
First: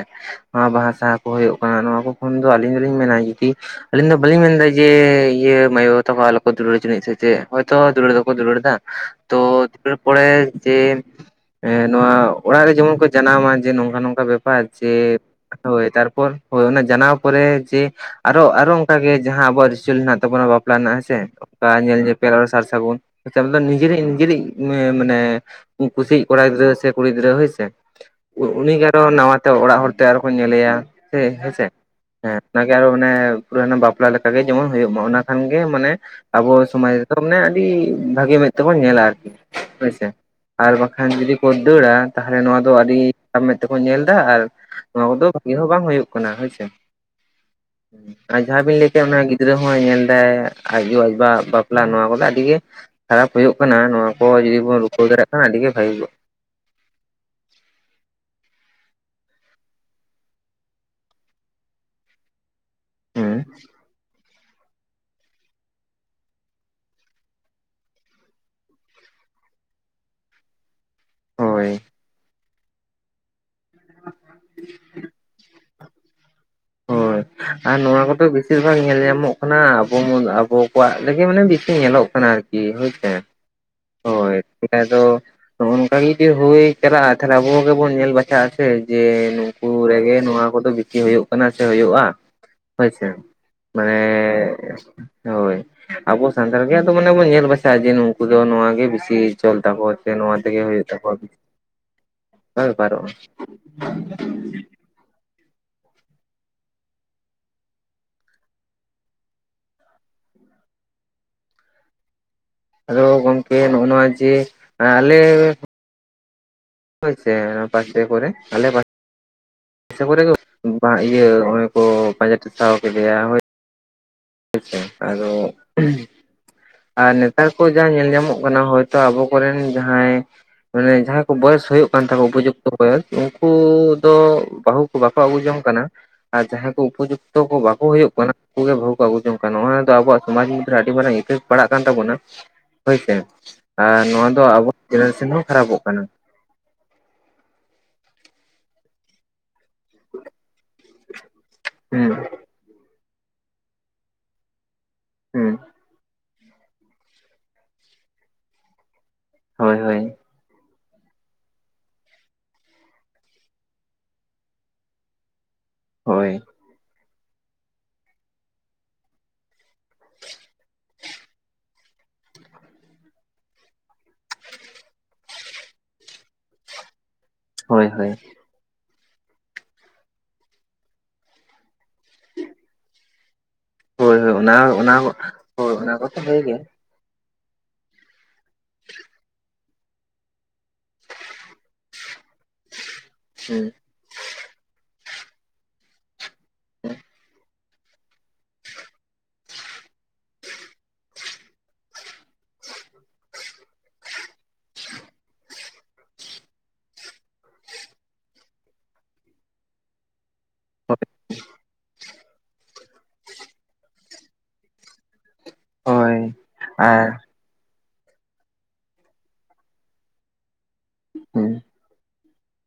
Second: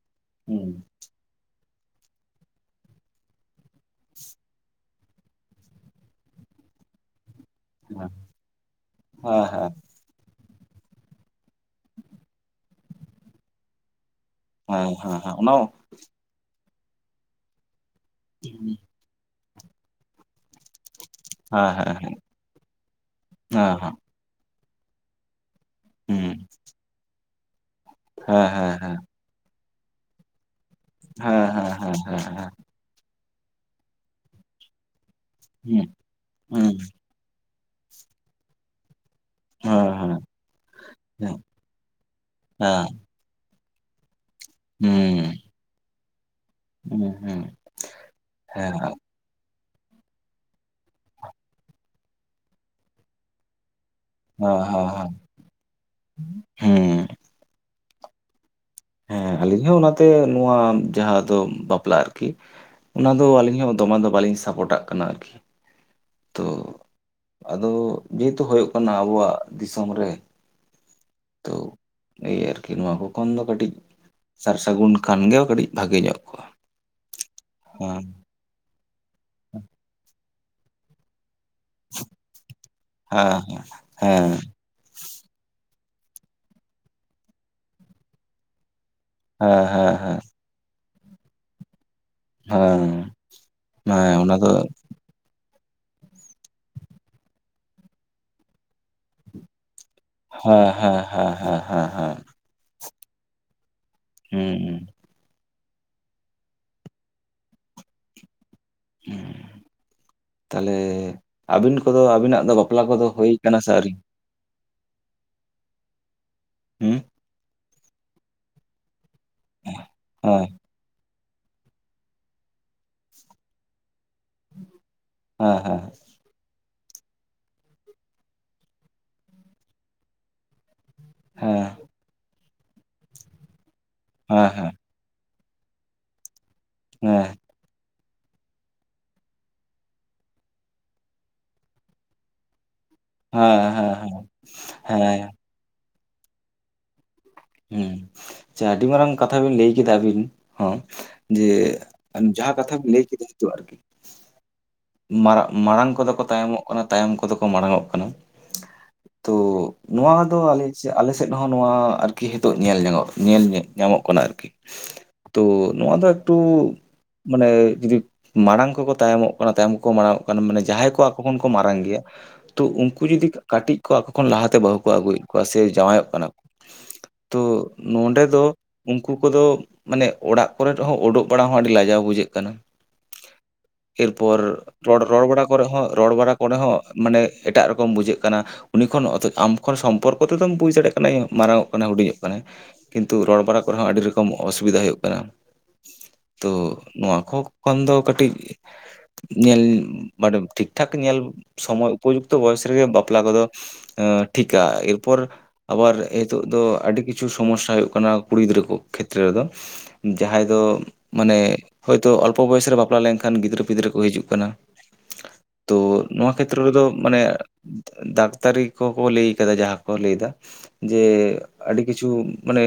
ᱚᱱᱟ ᱦᱩᱸ ᱵᱟᱦᱟ ᱥᱟᱦᱟ ᱠᱚ ᱦᱩᱭᱩᱜ ᱠᱟᱱᱟ ᱱᱚᱣᱟ ᱠᱚ ᱠᱷᱳᱱ ᱫᱚ ᱟᱹᱞᱤᱧ ᱫᱚᱞᱤᱧ ᱢᱮᱱᱟ ᱡᱩᱫᱤ ᱟᱹᱞᱤᱧ ᱫᱚ ᱵᱟᱹᱞᱤᱧ ᱢᱮᱱᱫᱟ ᱡᱮ ᱤᱭᱟᱹ ᱢᱟᱭ ᱵᱟᱵᱩ ᱛᱟᱠᱚ ᱟᱞᱚ ᱠᱚ ᱫᱩᱞᱟᱹᱲ ᱦᱚᱪᱚᱱᱤᱡ ᱥᱮ ᱪᱮᱫ, ᱦᱳᱭᱛᱚ ᱦᱮᱸ ᱫᱩᱞᱟᱹᱲ ᱫᱚᱠᱚ ᱫᱩᱞᱟᱹᱲ ᱫᱟ ᱛᱚ ᱦᱮᱸ ᱯᱚᱲᱮ ᱡᱮ ᱱᱚᱣᱟ ᱚᱲᱟᱜ ᱨᱮ ᱡᱮᱢᱚᱱ ᱠᱚ ᱡᱟᱱᱟᱣ ᱢᱟ ᱡᱮ ᱱᱚᱝᱠᱟ ᱱᱚᱝᱠᱟ ᱵᱮᱯᱟᱨ ᱾ ᱵᱟ ᱦᱮᱸ ᱡᱮ ᱦᱮᱸ ᱦᱮᱸ ᱚᱱᱟ ᱦᱳᱭ ᱛᱟᱨᱯᱚᱨ ᱦᱳᱭ ᱚᱱᱟ ᱡᱟᱱᱟᱣ ᱯᱚᱨᱮ ᱡᱮ ᱟᱨᱚ ᱟᱨᱚ ᱚᱱᱠᱟᱜ ᱜᱮ ᱡᱟᱦᱟᱸ ᱟᱵᱚ ᱨᱤᱪᱞ ᱦᱮᱱᱟᱜ ᱛᱟᱵᱚᱱᱟ ᱵᱟᱯᱞᱟ ᱨᱮᱱᱟᱜᱼᱟ ᱦᱮᱥᱮ ᱛᱮ ᱦᱮᱸ ᱚᱱᱠᱟ ᱦᱮᱸ ᱧᱮᱞ ᱧᱮᱯᱮᱞ ᱟᱨ ᱥᱟᱨ ᱥᱟᱹᱜᱩᱱ ᱦᱮᱸ ᱦᱮᱸ ᱱᱤᱡᱮᱨᱤᱡ ᱱᱤᱡᱮᱨᱤᱡ ᱢᱟᱱᱮ ᱠᱩᱥᱤᱭ ᱠᱚᱲᱟ ᱦᱩᱸ ᱜᱤᱫᱽᱨᱟᱹ ᱥᱮ ᱠᱩᱲᱤ ᱜᱤᱫᱽᱨᱟᱹ ᱦᱳᱭᱥᱮ ᱦᱮᱸ ᱦᱮᱸ ᱩᱱᱤ ᱜᱮ ᱦᱮᱸ ᱟᱨᱚ ᱱᱟᱣᱟᱛᱮ ᱚᱲᱟᱜ ᱦᱚᱲ ᱛᱮ ᱟᱨᱚ ᱠᱚ ᱧᱮᱞᱮᱭᱟ ᱦᱮᱸᱥᱮ ᱦᱮᱸ ᱟᱨᱚ ᱢᱟᱱᱮ ᱯᱩᱨᱟᱹ ᱚᱱᱟ ᱵᱟᱯᱞᱟ ᱞᱮᱠᱟᱜᱮ ᱡᱮᱢᱚᱱ ᱦᱩᱭᱩᱜ ᱢᱟ ᱚᱱᱟ ᱠᱷᱟᱱᱜᱮ ᱦᱩᱸ ᱢᱟᱱᱮ ᱟᱵᱚ ᱦᱩᱸ ᱥᱚᱢᱟᱡ ᱛᱚ ᱢᱟᱱᱮ ᱟᱹᱰᱤ ᱵᱷᱟᱜᱮ ᱢᱮᱫ ᱛᱮᱵᱚᱱ ᱧᱮᱞᱟ ᱟᱨᱠᱤ ᱾ ᱦᱮᱸ ᱦᱳᱭᱥᱮ ᱦᱮᱸ ᱟᱨ ᱵᱟᱠᱷᱟᱱ ᱦᱮᱸ ᱡᱩᱫᱤ ᱦᱮᱸ ᱠᱚ ᱫᱟᱹᱲᱟ ᱛᱟᱦᱚᱞᱮ ᱱᱚᱣᱟ ᱫᱚ ᱟᱹᱰᱤ ᱢᱮᱫ ᱛᱮᱠᱚ ᱧᱮᱞ ᱮᱫᱟ, ᱟᱨ ᱱᱚᱣᱟ ᱦᱩᱸ ᱫᱚ ᱵᱷᱟᱜᱤ ᱦᱚᱸ ᱵᱟᱝ ᱦᱩᱭᱩᱜ ᱠᱟᱱᱟ ᱦᱳᱭᱥᱮ, ᱦᱩᱸ ᱦᱮᱸ ᱟᱨ ᱡᱟᱦᱟᱸ ᱦᱮᱸ ᱵᱤᱱ ᱞᱟᱹᱭ ᱠᱮ-ᱟ ᱚᱱᱟ ᱜᱤᱫᱽᱨᱟᱹ ᱦᱚᱸᱭ ᱧᱮᱞᱫᱟᱭ ᱟᱡᱽ ᱟᱭᱳ ᱟᱡᱵᱟ ᱦᱟᱜ ᱵᱟᱯᱞᱟ ᱱᱚᱣᱟ ᱠᱚᱫᱚ ᱟᱹᱰᱤ ᱜᱮ ᱠᱷᱟᱨᱟᱯ ᱦᱩᱭᱩᱜ ᱠᱟᱱᱟ᱾ ᱱᱚᱣᱟ ᱠᱚ ᱦᱮᱸ ᱡᱩᱫᱤ ᱠᱚᱱ ᱦᱮᱸ ᱨᱩᱠᱟᱹᱣ ᱫᱟᱲᱮᱭᱟᱜ ᱠᱷᱟᱡ ᱟᱰᱤ ᱜᱮ ᱵᱷᱟᱹᱜᱤ ᱠᱚᱜ-ᱟ᱾ ᱦᱮᱸ ᱾ ᱦᱮᱸ ᱟᱹᱞᱤᱧ ᱦᱚᱸ ᱚᱱᱟᱛᱮ ᱱᱚᱣᱟ ᱡᱟᱦᱟᱸ ᱫᱚ ᱵᱟᱯᱞᱟ ᱟᱨᱠᱤ ᱚᱱᱟᱫᱚ ᱟᱹᱞᱤᱧ ᱦᱚᱸ ᱫᱚᱢᱮ ᱫᱚ ᱵᱟᱞᱤᱧ ᱥᱟᱯᱳᱨᱴᱟᱜ ᱠᱟᱱᱟ ᱟᱨᱠᱤ᱾ ᱛᱚ ᱟᱫᱚ ᱡᱮᱦᱮᱛᱩ ᱦᱩᱭᱩᱜ ᱠᱟᱱᱟ ᱟᱵᱚᱣᱟᱜ ᱫᱤᱥᱚᱢ ᱨᱮ᱾ ᱠᱚᱜᱼᱟ ᱛᱚ ᱦᱳᱭ ᱱᱤᱭᱟᱹ ᱟᱨᱠᱤ ᱱᱚᱣᱟ ᱠᱚᱠᱷᱚᱱ ᱫᱚ ᱠᱟᱹᱴᱤᱡ ᱥᱟᱨ ᱥᱟᱹᱜᱩᱱ ᱠᱷᱟᱱᱜᱮ ᱠᱟᱹᱴᱤᱡ ᱵᱷᱟᱜᱮ ᱧᱚᱜ ᱠᱚᱜ-ᱟ᱾ ᱦᱳᱭ ᱟᱨ ᱱᱚᱣᱟ ᱠᱚᱫᱚ ᱵᱮᱥᱤᱨ ᱵᱷᱟᱜ ᱧᱮᱞ ᱧᱟᱢᱚᱜ ᱠᱟᱱᱟ ᱟᱵᱚ ᱟᱵᱚ ᱠᱚᱣᱟᱜ ᱨᱮᱜᱮ ᱢᱟᱱᱮ ᱵᱤᱥᱤ᱾ ᱧᱮᱞᱚᱜ ᱠᱟᱱᱟ ᱟᱨᱠᱤ ᱦᱳᱭᱥᱮ᱾ ᱦᱮᱸ ᱦᱮᱸ᱾ ᱵᱟᱠᱷᱟᱡ ᱫᱚ ᱱᱚᱜ ᱱᱚᱝᱠᱟ ᱜᱮ ᱡᱩᱫᱤ ᱦᱩᱭ ᱪᱟᱞᱟᱜ-ᱟ ᱛᱟᱦᱚᱞᱮ ᱟᱵᱚ ᱜᱮᱵᱚᱱ ᱧᱮᱞ ᱵᱟᱪᱟᱜ-ᱟ᱾ ᱡᱮ ᱦᱮᱸ ᱱᱩᱠᱩ ᱦᱮᱸ ᱨᱮᱜᱮ ᱦᱮᱸ ᱱᱚᱣᱟ ᱠᱚᱫᱚ ᱵᱮᱥᱤ ᱦᱩᱭᱩᱜ ᱠᱟᱱᱟ ᱥᱮ ᱦᱩᱭᱩᱜ-ᱟ᱾ ᱦᱚᱭ ᱥᱮ ᱦᱮᱸ ᱢᱟᱱᱮ ᱦᱮᱸ ᱚᱱᱟ ᱫᱚ ᱦᱳᱭ ᱟᱵᱚ ᱥᱟᱱᱛᱟᱲ ᱜᱮ ᱟᱫᱚ ᱢᱟᱱᱮ ᱵᱚᱱ ᱧᱮᱞ ᱵᱟᱪᱷᱟᱣ ᱤᱫᱤᱭᱟ ᱱᱩᱠᱩ ᱫᱚ ᱱᱚᱣᱟ ᱜᱮ ᱵᱤᱥᱤ ᱪᱚᱞ ᱛᱟᱠᱚ᱾ ᱱᱚᱣᱟ ᱛᱮᱜᱮ ᱦᱮᱸ ᱦᱩᱭᱩᱜ ᱦᱮᱸ ᱛᱟᱠᱚᱣᱟ ᱦᱮᱸ ᱦᱮᱸ ᱦᱮᱸ ᱦᱮᱸ ᱚᱱᱠᱟ ᱵᱮᱯᱟᱨᱚᱜ-ᱟ᱾ [unintelligible] ᱛᱟᱦᱚᱞᱮ ᱟᱹᱵᱤᱱ ᱠᱚᱫᱚ ᱟᱵᱤᱱᱟᱜ ᱫᱚ ᱵᱟᱯᱞᱟ ᱟᱫᱚ ᱠᱚᱫᱚ ᱦᱳᱭ ᱜᱚᱝᱠᱮ ᱠᱟᱱᱟ ᱥᱮ ᱱᱚᱜ ᱟᱹᱣᱨᱤ ᱱᱚᱣᱟ ᱡᱮ ᱟᱞᱮ ᱦᱩᱸ ᱦᱚᱭ ᱥᱮ ᱯᱟᱥᱮ ᱠᱚᱨᱮ ᱟᱞᱮ ᱯᱟᱥᱮ ᱯᱟᱥᱮ ᱠᱚᱨᱮ ᱦᱮᱸ ᱤᱭᱟᱹ ᱚᱱᱮ ᱠᱚ ᱯᱟᱸᱡᱟ ᱴᱮᱥᱟᱣ ᱠᱮᱫᱮᱭᱟ ᱦᱚᱭ᱾ ᱦᱮᱸᱪᱮ ᱟᱫᱚ ᱦᱮᱸ ᱦᱮᱸ ᱦᱮᱸ ᱟᱨ ᱱᱮᱛᱟᱨ ᱠᱚ ᱡᱟᱦᱟᱸ ᱧᱮᱞ ᱧᱟᱢᱚᱜ ᱠᱟᱱᱟ ᱦᱚᱭᱛᱚ ᱟᱵᱚ ᱠᱚᱨᱮᱱ ᱡᱟᱦᱟᱸᱭ ᱢᱟᱱᱮ ᱡᱟᱦᱟᱸ ᱦᱮᱸ ᱵᱚᱭᱮᱥ ᱦᱩᱭᱩᱜ ᱠᱟᱱ ᱛᱟᱠᱚᱣᱟ ᱩᱯᱚᱡᱩᱠᱛᱚ ᱵᱚᱭᱮᱥ ᱩᱱᱠᱩ ᱫᱚ ᱦᱮᱸ ᱵᱟᱹᱦᱩ ᱵᱟᱠᱚ ᱟᱹᱜᱩ ᱡᱚᱝ ᱠᱟᱱᱟ, ᱟᱨ ᱡᱟᱦᱟᱸᱭ ᱠᱚ ᱦᱮᱸ ᱦᱮᱸ ᱩᱯᱚᱡᱩᱠᱛᱚ ᱠᱚ ᱵᱟᱠᱚ ᱦᱩᱭᱩᱜ ᱠᱟᱱᱟ ᱩᱱᱠᱩ ᱜᱮ ᱵᱟᱦᱩ ᱟᱹᱜᱩ ᱡᱚᱝ ᱠᱟᱱᱟ ᱚᱱᱟ ᱫᱚ ᱟᱵᱚᱣᱟᱜ ᱥᱚᱢᱟᱡ ᱢᱩᱫᱨᱮ ᱟᱹᱰᱤ ᱢᱟᱨᱟᱝ ᱤᱯᱷᱮᱠᱴ ᱯᱟᱲᱟᱜ ᱠᱟᱱ ᱛᱟᱵᱚᱱᱟ᱾ ᱦᱳᱭᱥᱮ ᱦᱮᱸ ᱟᱨ ᱦᱮᱸ ᱱᱚᱣᱟ ᱫᱚ ᱟᱵᱚ ᱦᱮᱸ ᱡᱮᱱᱟᱨᱮᱥᱚᱱ ᱦᱚᱸ ᱠᱷᱟᱨᱟᱯᱚᱜ ᱠᱟᱱᱟ᱾ ᱦᱮᱸ ᱟᱪᱪᱷᱟ ᱟᱹᱰᱤ ᱢᱟᱨᱟᱝ ᱠᱟᱛᱷᱟ ᱵᱤᱱ ᱞᱟᱹᱭ ᱠᱮᱫᱟ ᱟᱵᱤᱱ ᱦᱚᱸ ᱡᱮ ᱦᱩᱸ ᱡᱟᱦᱟᱸ ᱠᱟᱛᱷᱟ ᱵᱤᱱ ᱞᱟᱹᱭ ᱠᱮᱫᱟ ᱛᱚ ᱟᱨᱠᱤ ᱦᱩᱸ ᱢᱟᱨᱟᱲᱟᱝ ᱠᱚᱫᱚ ᱠᱚ ᱛᱟᱭᱚᱢᱚᱜ ᱠᱟᱱᱟ ᱛᱟᱭᱚᱢ ᱠᱚᱫᱚ ᱠᱚ ᱢᱟᱲᱟᱝᱜ ᱠᱟᱱᱟ, ᱛᱚ ᱦᱳᱭ ᱦᱳᱭ ᱱᱚᱣᱟ ᱛᱚ ᱟᱞᱮ ᱥᱮᱫ ᱦᱚᱸ ᱱᱚᱣᱟ ᱟᱨᱠᱤ ᱱᱤᱛᱚᱜ ᱧᱮᱞ ᱧᱚᱜᱚᱜ ᱧᱮᱞ ᱧᱟᱢᱚᱜ ᱠᱟᱱᱟ ᱟᱨᱠᱤ᱾ ᱛᱚ ᱱᱚᱣᱟ ᱫᱚ ᱦᱳᱭ ᱮᱠᱴᱩ ᱢᱟᱱᱮ ᱡᱩᱫᱤ ᱢᱟᱲᱟᱝ ᱠᱚᱠᱚ ᱛᱟᱭᱚᱢᱚᱜ ᱠᱟᱱᱟ ᱛᱟᱭᱚᱢ ᱢᱟᱲᱟᱝᱚᱜ ᱠᱟᱱᱟ ᱢᱟᱱᱮ ᱡᱟᱦᱟᱸᱭ ᱠᱚ ᱟᱠᱚ ᱠᱷᱚᱱ ᱠᱚ ᱢᱟᱨᱟᱝ ᱜᱮᱭᱟ᱾ ᱛᱚ ᱩᱱᱠᱩ ᱡᱩᱫᱤ ᱠᱟᱹᱴᱤᱡ ᱠᱚ ᱟᱠᱚ ᱠᱷᱚᱱ ᱞᱟᱦᱟᱛᱮ ᱵᱟᱹᱦᱩ ᱠᱚ ᱟᱹᱜᱩᱭᱮᱫ ᱠᱚᱣᱟ ᱥᱮ ᱡᱟᱶᱟᱭᱚᱜ ᱠᱟᱱᱟ ᱠᱚ ᱛᱚ ᱦᱳᱭ ᱦᱳᱭ ᱱᱚᱰᱮ ᱫᱚ ᱩᱱᱠᱩ ᱠᱚᱫᱚ ᱢᱟᱱᱮ ᱚᱲᱟᱜ ᱠᱚᱨᱮ ᱦᱚᱸ ᱩᱰᱩᱠ ᱵᱟᱲᱟ ᱦᱚᱸ ᱟᱹᱰᱤ ᱞᱟᱡᱟᱣ ᱵᱩᱡᱟᱹᱜ ᱠᱟᱱᱟ ᱦᱳᱭ ᱦᱳᱭ ᱮᱨᱯᱚᱨ ᱚᱱᱟ ᱨᱚᱲ ᱚᱱᱟ ᱦᱳᱭ ᱨᱚᱲ ᱵᱟᱲᱟ ᱠᱚᱨᱮ ᱦᱚᱸ ᱚᱱᱟ ᱨᱚᱲ ᱠᱚᱛᱚ ᱵᱟᱲᱟ ᱦᱳᱭ ᱠᱚᱨᱮ ᱜᱮ ᱦᱚᱸ ᱢᱟᱱᱮ ᱮᱴᱟᱜ ᱨᱚᱠᱚᱢ ᱵᱩᱡᱷᱟᱹᱜ ᱠᱟᱱᱟ ᱩᱱᱤ ᱠᱷᱚᱱ ᱚᱛ ᱟᱢ ᱠᱷᱚᱱ ᱥᱚᱢᱯᱚᱨᱠᱚ ᱛᱮᱫᱚᱢ ᱵᱩᱡᱽ ᱫᱟᱲᱮᱭᱟᱜ ᱠᱟᱱᱟ ᱢᱟᱨᱟᱝ ᱠᱟᱱᱟᱭ ᱦᱩᱰᱤᱧᱚᱜ ᱠᱟᱱᱟᱭ ᱠᱤᱱᱛᱩ ᱨᱚᱲ ᱵᱟᱲᱟ ᱦᱩᱸ ᱠᱚᱨᱮ ᱦᱚᱸ ᱟᱹᱰᱤ ᱨᱚᱠᱚᱢ ᱚᱥᱩᱵᱤᱫᱦᱟ ᱦᱩᱭᱩᱜ ᱠᱟᱱᱟ᱾ ᱛᱚ ᱱᱚᱣᱟ ᱠᱚ ᱠᱷᱚᱱ ᱫᱚ ᱠᱟᱹᱴᱤᱡ ᱧᱮᱞ ᱢᱟᱱᱮ ᱴᱷᱤᱠ ᱴᱷᱟᱠ ᱧᱮᱞ ᱥᱚᱢᱚᱭ ᱩᱯᱚᱡᱩᱠᱛᱚ ᱵᱚᱭᱮᱥ ᱨᱮᱜᱮ ᱵᱟᱯᱞᱟ ᱠᱚᱫᱚ ᱮ ᱴᱷᱤᱠᱟ ᱮᱨᱯᱚᱨ ᱟᱵᱟᱨ ᱮ ᱱᱤᱛᱚᱜ ᱫᱚ ᱟᱹᱰᱤ ᱠᱤᱪᱷᱩ ᱥᱚᱢᱚᱥᱟ ᱦᱩᱭᱩᱜ ᱠᱟᱱᱟ ᱠᱩᱲᱤ ᱜᱤᱫᱽᱨᱟᱹ ᱠᱚ ᱠᱷᱮᱛᱨᱮ ᱨᱮᱫᱚ ᱾ ᱡᱟᱦᱟᱸᱭ ᱫᱚ ᱢᱟᱱᱮ ᱦᱚᱭ ᱛᱳ ᱚᱞᱯᱚ ᱵᱚᱭᱮᱥ ᱨᱮ ᱵᱟᱯᱞᱟ ᱞᱮᱱᱠᱷᱟᱱ ᱜᱤᱫᱽᱨᱟᱹ ᱯᱤᱫᱽᱨᱟᱹ ᱠᱚ ᱦᱤᱡᱩᱜ ᱠᱟᱱᱟ ᱾ ᱛᱚ ᱱᱚᱣᱟ ᱦᱳᱭ ᱠᱷᱮᱛᱨᱚ ᱨᱮᱫᱚ ᱟᱨ ᱢᱟᱱᱮ ᱰᱟᱠᱛᱟᱨᱤ ᱠᱚᱠᱚ ᱞᱟᱹᱭ ᱠᱟᱫᱟ ᱡᱟᱦᱟᱸ ᱠᱚ ᱞᱟᱹᱭᱫᱟ ᱾ ᱡᱮ ᱦᱩᱸ ᱟᱹᱰᱤ ᱠᱤᱪᱷᱩ ᱢᱟᱱᱮ